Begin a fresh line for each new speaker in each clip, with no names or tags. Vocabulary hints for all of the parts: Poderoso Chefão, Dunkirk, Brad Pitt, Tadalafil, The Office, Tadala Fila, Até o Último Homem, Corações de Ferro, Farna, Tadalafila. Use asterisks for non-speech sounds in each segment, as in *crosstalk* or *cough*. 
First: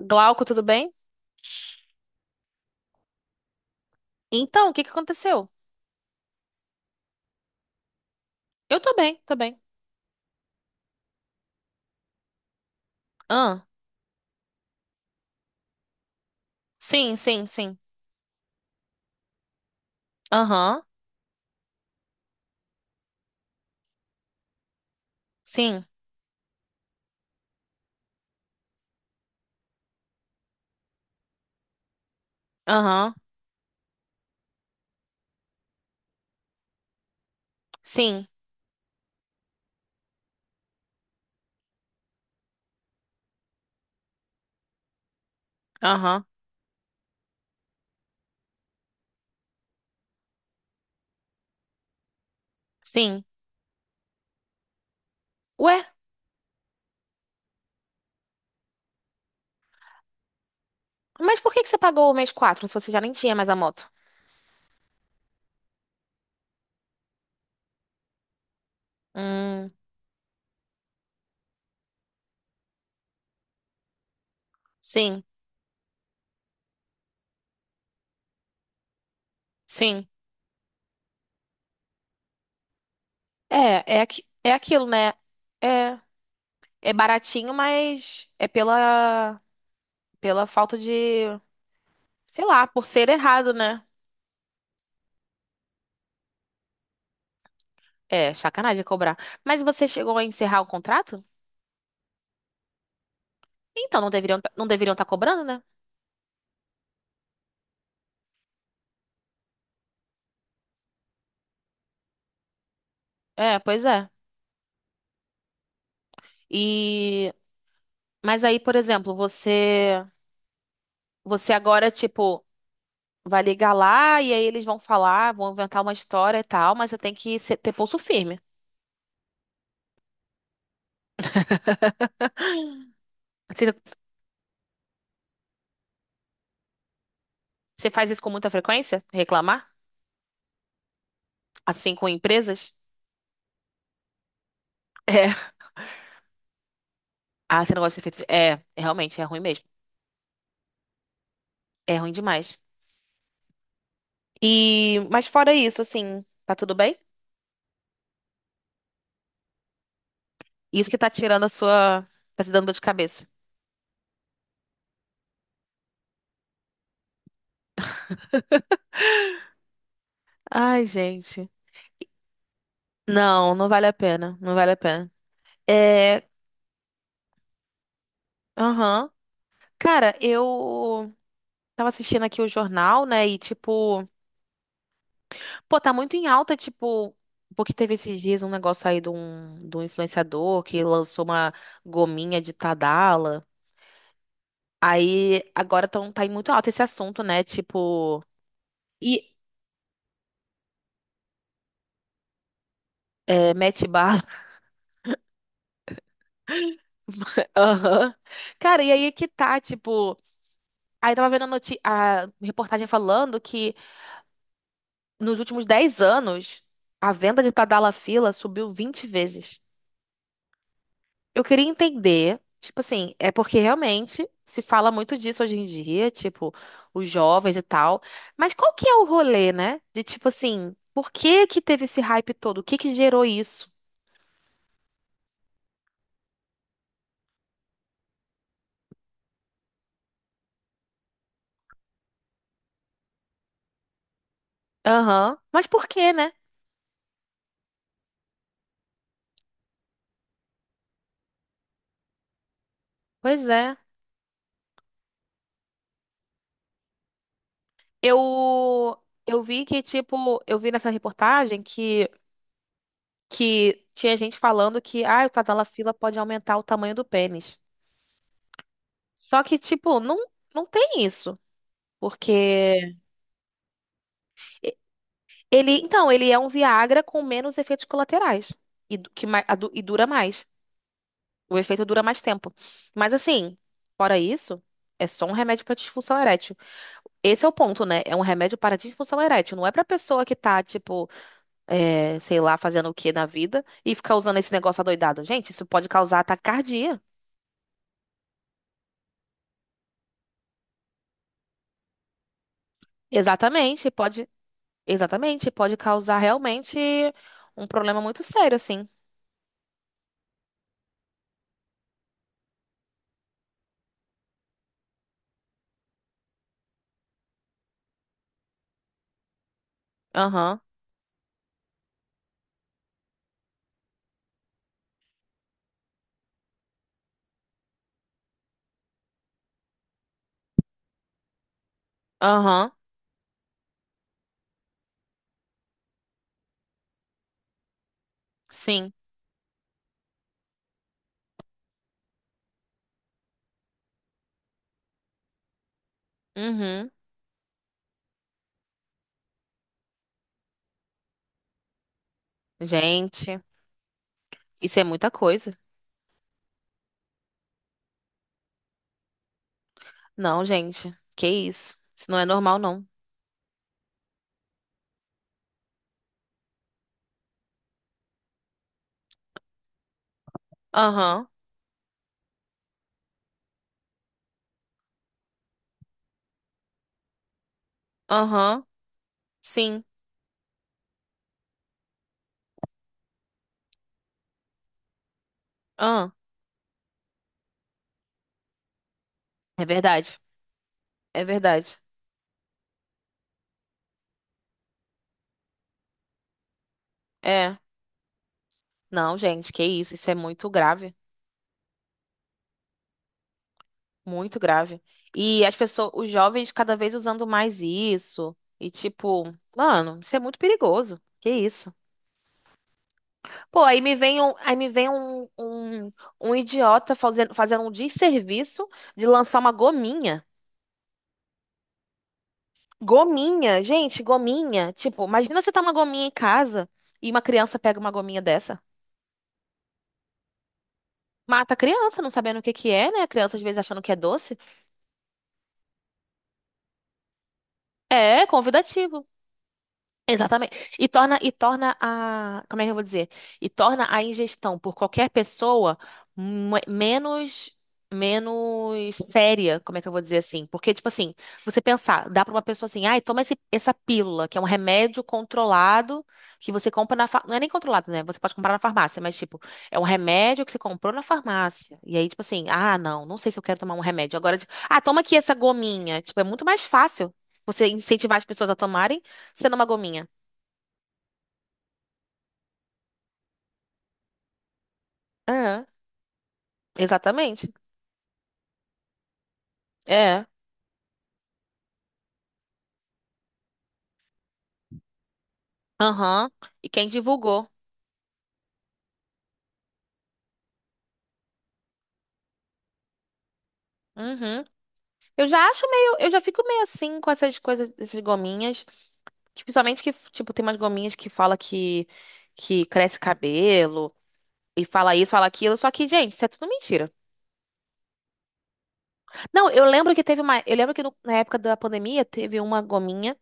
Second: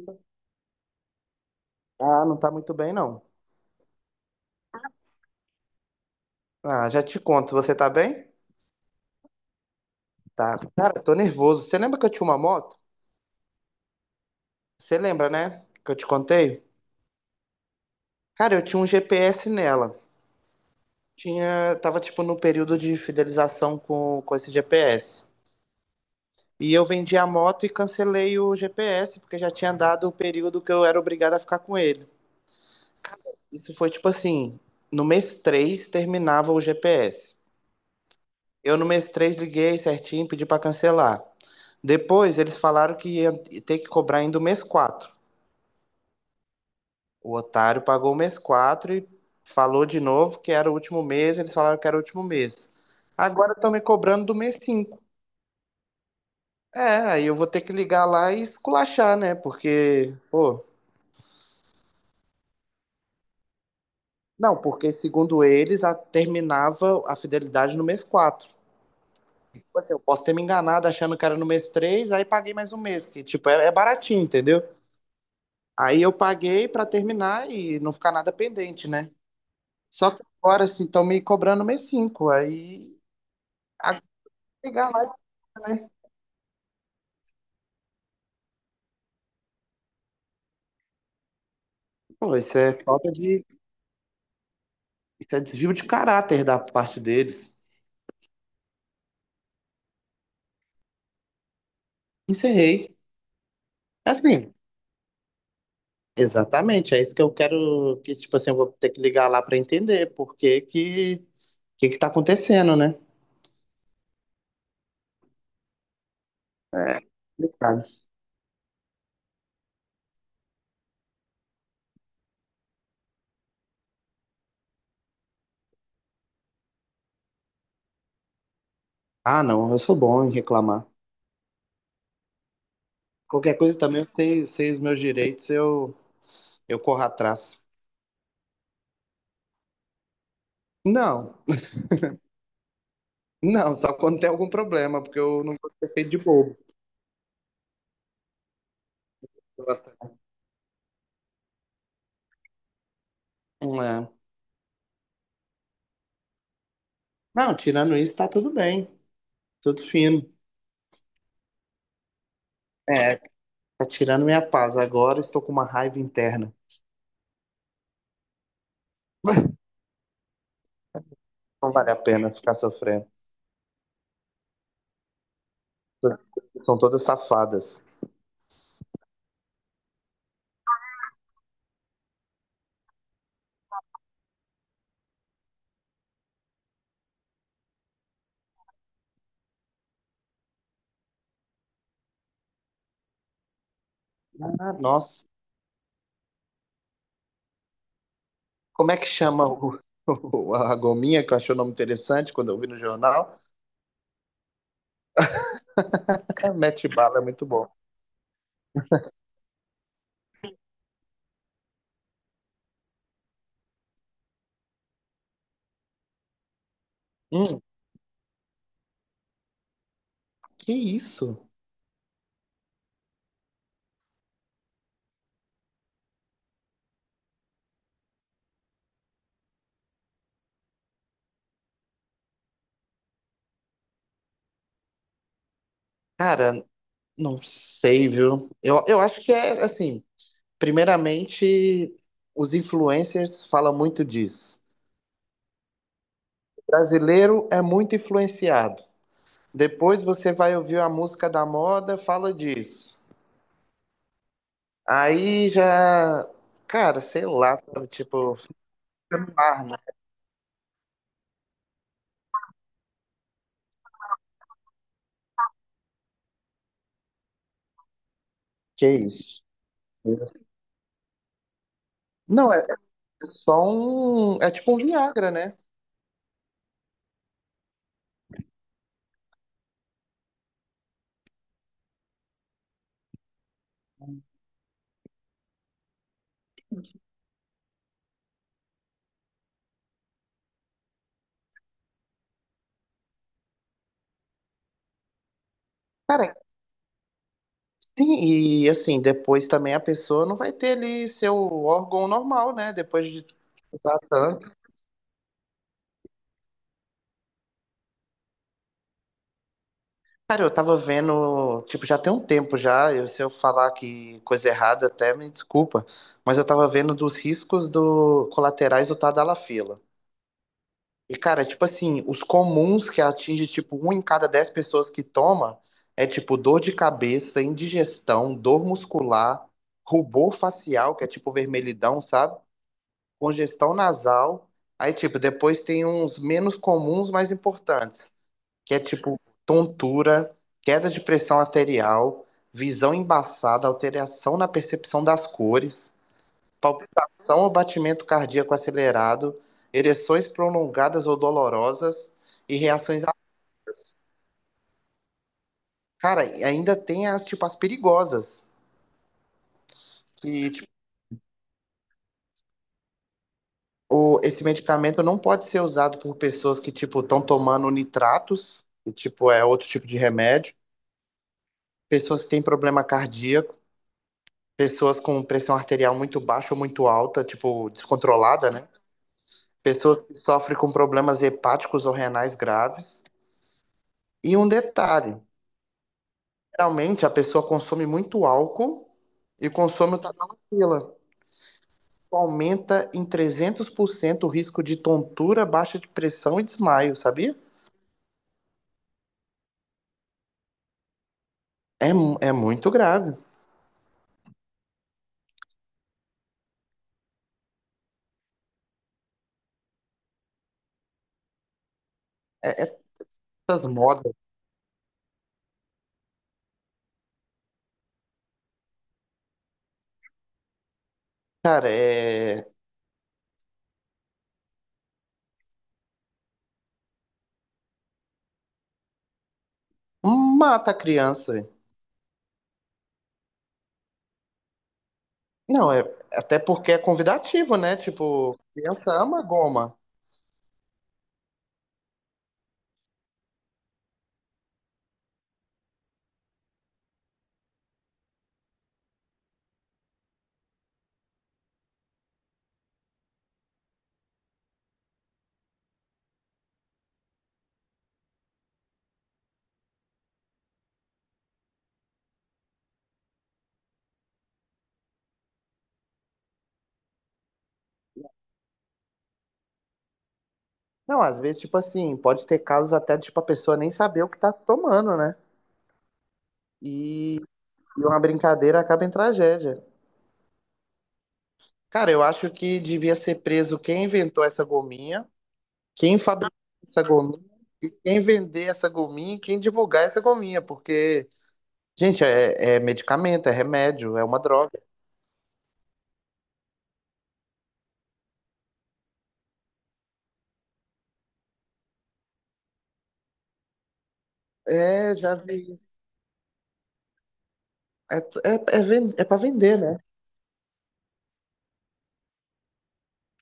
Glauco, tudo bem?
Ah, não tá muito bem, não.
Então, o que que aconteceu?
Ah, já te conto. Você tá bem?
Eu tô bem, tô bem.
Tá. Cara, tô nervoso. Você lembra que eu tinha uma moto?
Ah,
Você lembra, né? Que eu te contei?
sim, sim, sim.
Cara, eu tinha um GPS nela.
Aham,
Tinha, tava tipo no período de fidelização com esse GPS.
sim.
E eu vendi a moto e cancelei o GPS, porque já tinha dado o período que eu era obrigado a ficar com ele.
Aham,
Isso foi tipo assim, no mês 3 terminava o GPS.
sim.
Eu no mês 3 liguei certinho, pedi para cancelar. Depois eles falaram que ia ter que cobrar ainda o mês 4.
Aham,
O otário pagou o mês 4 e falou de novo que era o último mês, eles falaram que era o último mês.
sim.
Agora estão me cobrando do mês 5.
Ué,
É, aí eu vou ter que ligar lá e esculachar, né? Porque, pô,
mas por que que você pagou o mês 4 se você já nem tinha mais a moto?
não, porque segundo eles terminava a fidelidade no mês 4.
Hum,
Tipo assim, eu posso ter me enganado achando que era no mês 3. Aí paguei mais um mês, que tipo, é baratinho, entendeu?
sim,
Aí eu paguei pra terminar e não ficar nada pendente, né?
sim.
Só que agora, assim, estão me cobrando mês 5. Aí,
É, é,
agora
aqui, é aquilo,
pegar
né?
lá, né?
É, é baratinho, mas é pela falta de,
Pô,
sei
isso
lá,
é
por ser
falta de.
errado, né?
Isso é desvio de caráter da parte deles.
É, sacanagem cobrar. Mas você chegou a encerrar o contrato?
Encerrei.
Então, não deveriam,
Assim,
não deveriam estar cobrando, né?
exatamente. É isso que eu quero. Que, tipo assim, eu vou ter que ligar lá pra entender por que que. O que que tá acontecendo, né?
É, pois é.
É
E
complicado.
mas aí, por exemplo, você agora tipo vai ligar lá e aí eles vão falar, vão inventar uma história e tal, mas você tem que ter pulso firme.
Ah, não, eu sou bom em reclamar. Qualquer
Você,
coisa também, eu sei os meus direitos, eu corro atrás.
você faz isso com muita frequência? Reclamar?
Não.
Assim com empresas?
Não, só quando tem algum problema, porque eu
É.
não vou ser feito de bobo.
Ah, você não gosta de ser feito. É, realmente é ruim mesmo. É ruim demais.
Não, é.
E mas fora isso, assim, tá tudo bem?
Não, tirando isso, tá tudo bem. Tudo fino.
Isso que tá tirando a sua, tá te dando dor de
É,
cabeça.
tá tirando minha paz. Agora estou com uma raiva interna.
Ai, gente.
Não vale a pena ficar sofrendo.
Não, não vale a pena. Não vale a pena. É,
São todas safadas.
aham. Cara, eu tava assistindo aqui o jornal, né? E tipo, pô, tá muito em alta, tipo, porque teve esses dias um negócio aí de um influenciador que lançou uma gominha de Tadala.
Ah, nossa.
Aí agora tá em muito alta esse assunto, né? Tipo,
Como é que
e
chama *laughs* a gominha, que eu achei o nome interessante quando eu vi no jornal?
é, mete bala.
*laughs* Mete bala, é muito
*laughs*
bom.
Aham. Cara, e aí que tá, tipo. Aí tava vendo a reportagem falando que nos últimos 10 anos a venda de
Hum,
Tadala Fila subiu 20 vezes.
que
Eu
isso?
queria entender, tipo assim, é porque realmente se fala muito disso hoje em dia, tipo, os jovens e tal. Mas qual que é o rolê, né? De tipo assim, por que que teve esse hype todo? O que que gerou isso?
Cara, não sei, viu? Eu acho que é assim. Primeiramente, os influencers falam muito disso.
Aham. Mas por quê, né?
O brasileiro é muito influenciado. Depois você vai ouvir a música da moda, fala disso.
Pois é.
Aí já, cara, sei lá, sabe, tipo,
Eu eu vi
Farna,
que tipo, eu vi nessa reportagem que tinha gente falando que ah, o Tadalafila pode aumentar o tamanho do pênis.
que
Só
isso?
que tipo, não tem isso,
Não, é
porque
é só um, é tipo um Viagra, né?
ele, então, ele é um Viagra com menos efeitos colaterais e, du- que, ma- a du- e dura mais. O efeito dura mais tempo. Mas assim, fora isso, é só um remédio para disfunção erétil. Esse é o ponto, né? É um remédio para disfunção erétil. Não é pra pessoa que tá, tipo, é, sei lá, fazendo o que na vida e ficar usando esse negócio adoidado. Gente, isso pode causar
Cara,
taquicardia.
sim, e assim, depois também a pessoa não vai ter ali seu órgão normal, né? Depois de
Exatamente,
usar
pode.
tanto.
Exatamente, pode causar realmente um problema muito sério, assim.
Cara, eu tava vendo, tipo, já tem um tempo já, se eu falar que coisa errada até me desculpa, mas eu tava vendo dos riscos do colaterais do Tadalafila.
Aham,
E, cara, tipo assim, os comuns que atinge, tipo, um em cada 10 pessoas que toma é, tipo, dor de cabeça, indigestão, dor muscular, rubor facial, que é tipo vermelhidão, sabe?
aham,
Congestão nasal. Aí, tipo, depois tem uns menos comuns, mais importantes que é
sim.
tipo tontura, queda de pressão arterial, visão embaçada, alteração na percepção das cores,
Uhum.
palpitação ou batimento cardíaco acelerado, ereções prolongadas ou dolorosas e reações.
Gente, isso é muita coisa.
Cara, e ainda tem as tipo as perigosas,
Não,
que tipo,
gente, que isso? Isso não é normal, não.
esse medicamento não pode ser usado por pessoas que tipo estão tomando nitratos, que tipo é outro tipo de remédio,
Aham,
pessoas que têm problema cardíaco pessoas com pressão arterial muito baixa ou muito alta, tipo, descontrolada,
aham,
né?
sim,
Pessoas que sofrem com problemas hepáticos ou renais graves. E um detalhe,
ah.
geralmente a pessoa consome muito álcool e
É
consome o
verdade,
tadalafila.
é verdade.
Aumenta em 300% o risco de tontura, baixa de pressão e desmaio, sabia?
É, não, gente, que isso? Isso é muito grave,
É, é muito grave.
muito grave. E as pessoas, os jovens cada vez usando mais isso. E tipo, mano, isso é muito perigoso. Que isso?
É
Pô,
essas
aí me
modas,
vem um, aí me vem um, um, um idiota fazendo um desserviço de lançar uma gominha.
cara.
Gominha, gente, gominha. Tipo, imagina você tá uma gominha em casa e uma criança pega uma gominha dessa.
Mata a criança.
Mata a criança, não sabendo o que que é, né? A criança às vezes achando que é doce.
Não, até porque é convidativo, né?
É,
Tipo, criança
convidativo.
ama goma.
Exatamente. E torna a, como é que eu vou dizer? E torna a ingestão por qualquer pessoa me- menos menos séria, como é que eu vou dizer assim? Porque, tipo assim, você pensar, dá pra uma pessoa assim, ai, toma essa pílula, que é um remédio controlado que você compra não é nem controlado, né? Você pode comprar na farmácia, mas, tipo, é um remédio que você comprou na farmácia. E aí, tipo assim, ah, não, não sei se eu quero tomar um remédio. Agora, tipo, ah, toma aqui essa gominha. Tipo, é muito mais fácil você incentivar as pessoas a tomarem sendo uma gominha.
Não, às vezes, tipo assim, pode ter casos até, tipo, a pessoa nem saber o que tá tomando, né?
É,
E,
exatamente.
e uma brincadeira acaba em tragédia.
É.
Cara, eu acho que devia ser preso quem inventou essa gominha, quem
Aham.
fabricou
E
essa
quem
gominha,
divulgou?
quem vender essa gominha e quem divulgar essa gominha, porque, gente, é medicamento, é remédio, é uma
Uhum.
droga.
Eu já acho meio, eu já fico meio assim com essas coisas, essas gominhas, que principalmente que, tipo, tem umas gominhas que fala que cresce cabelo e fala
É,
isso,
já
fala aquilo,
vi.
só que, gente, isso é tudo mentira.
É, é, é pra
Não,
vender,
eu
né?
lembro que teve uma, eu lembro que na época da pandemia teve uma gominha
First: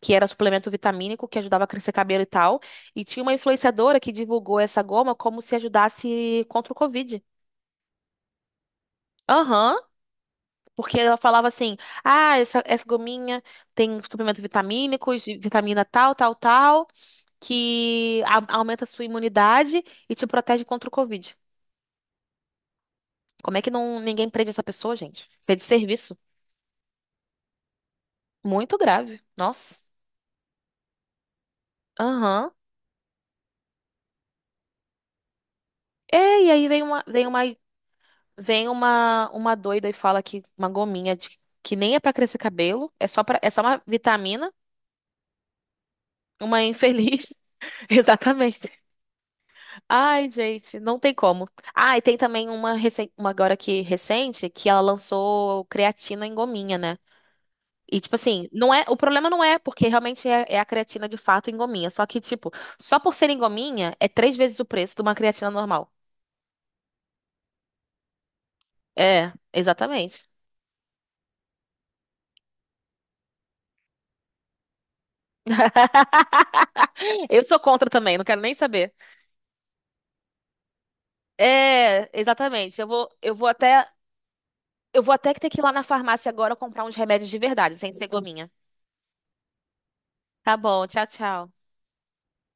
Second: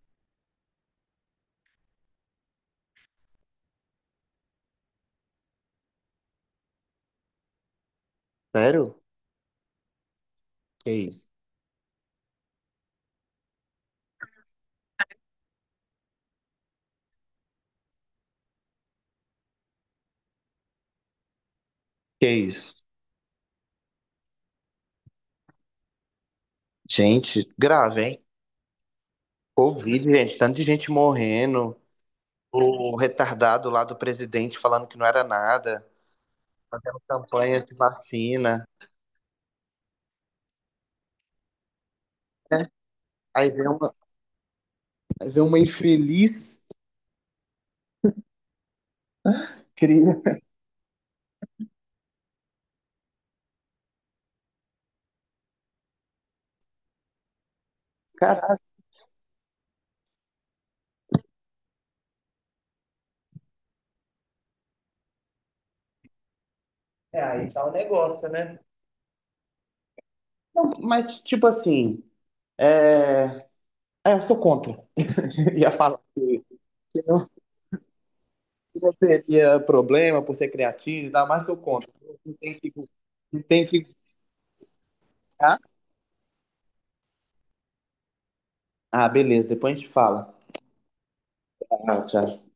que era suplemento vitamínico que ajudava a crescer cabelo e tal, e tinha uma influenciadora que divulgou essa goma como se ajudasse contra o Covid.
Sério?
Aham.
Que
Porque ela
isso?
falava assim: ah, essa gominha tem suplemento vitamínicos, de vitamina tal, tal, tal, que aumenta a sua imunidade e te protege contra o Covid.
Que isso?
Como é que não, ninguém prende essa pessoa, gente? Isso é de serviço.
Gente, grave, hein?
Muito grave. Nossa.
Covid, gente, tanto de gente morrendo.
Aham.
O retardado lá do presidente falando que não era nada,
É, e aí
campanha de vacina.
vem uma doida e fala que uma gominha que nem é pra crescer cabelo, é
Aí
só
vem
uma
uma,
vitamina,
aí vem uma infeliz
uma infeliz. *laughs* Exatamente. Ai,
cria.
gente, não tem como. Ah, e tem também uma agora que recente que ela lançou creatina em gominha, né? E tipo assim,
Caralho. *laughs*
não é, o problema não é porque realmente é a creatina de fato em gominha, só que tipo, só por ser em gominha é 3 vezes o preço de uma creatina normal.
É, aí tá o negócio, né?
É, exatamente.
Não, mas, tipo assim, é... eu sou contra. *laughs* Ia falar
*laughs*
que não,
Eu sou contra também, não quero nem saber.
não teria problema por ser criativo e tal, mas sou contra.
É,
Não tem que,
exatamente.
não tem que.
Eu vou até ter
Ah,
que ir lá na farmácia agora comprar uns remédios de verdade, sem ser gominha.
ah, beleza, depois a gente fala.
Tá bom, tchau, tchau.
Tchau, tchau.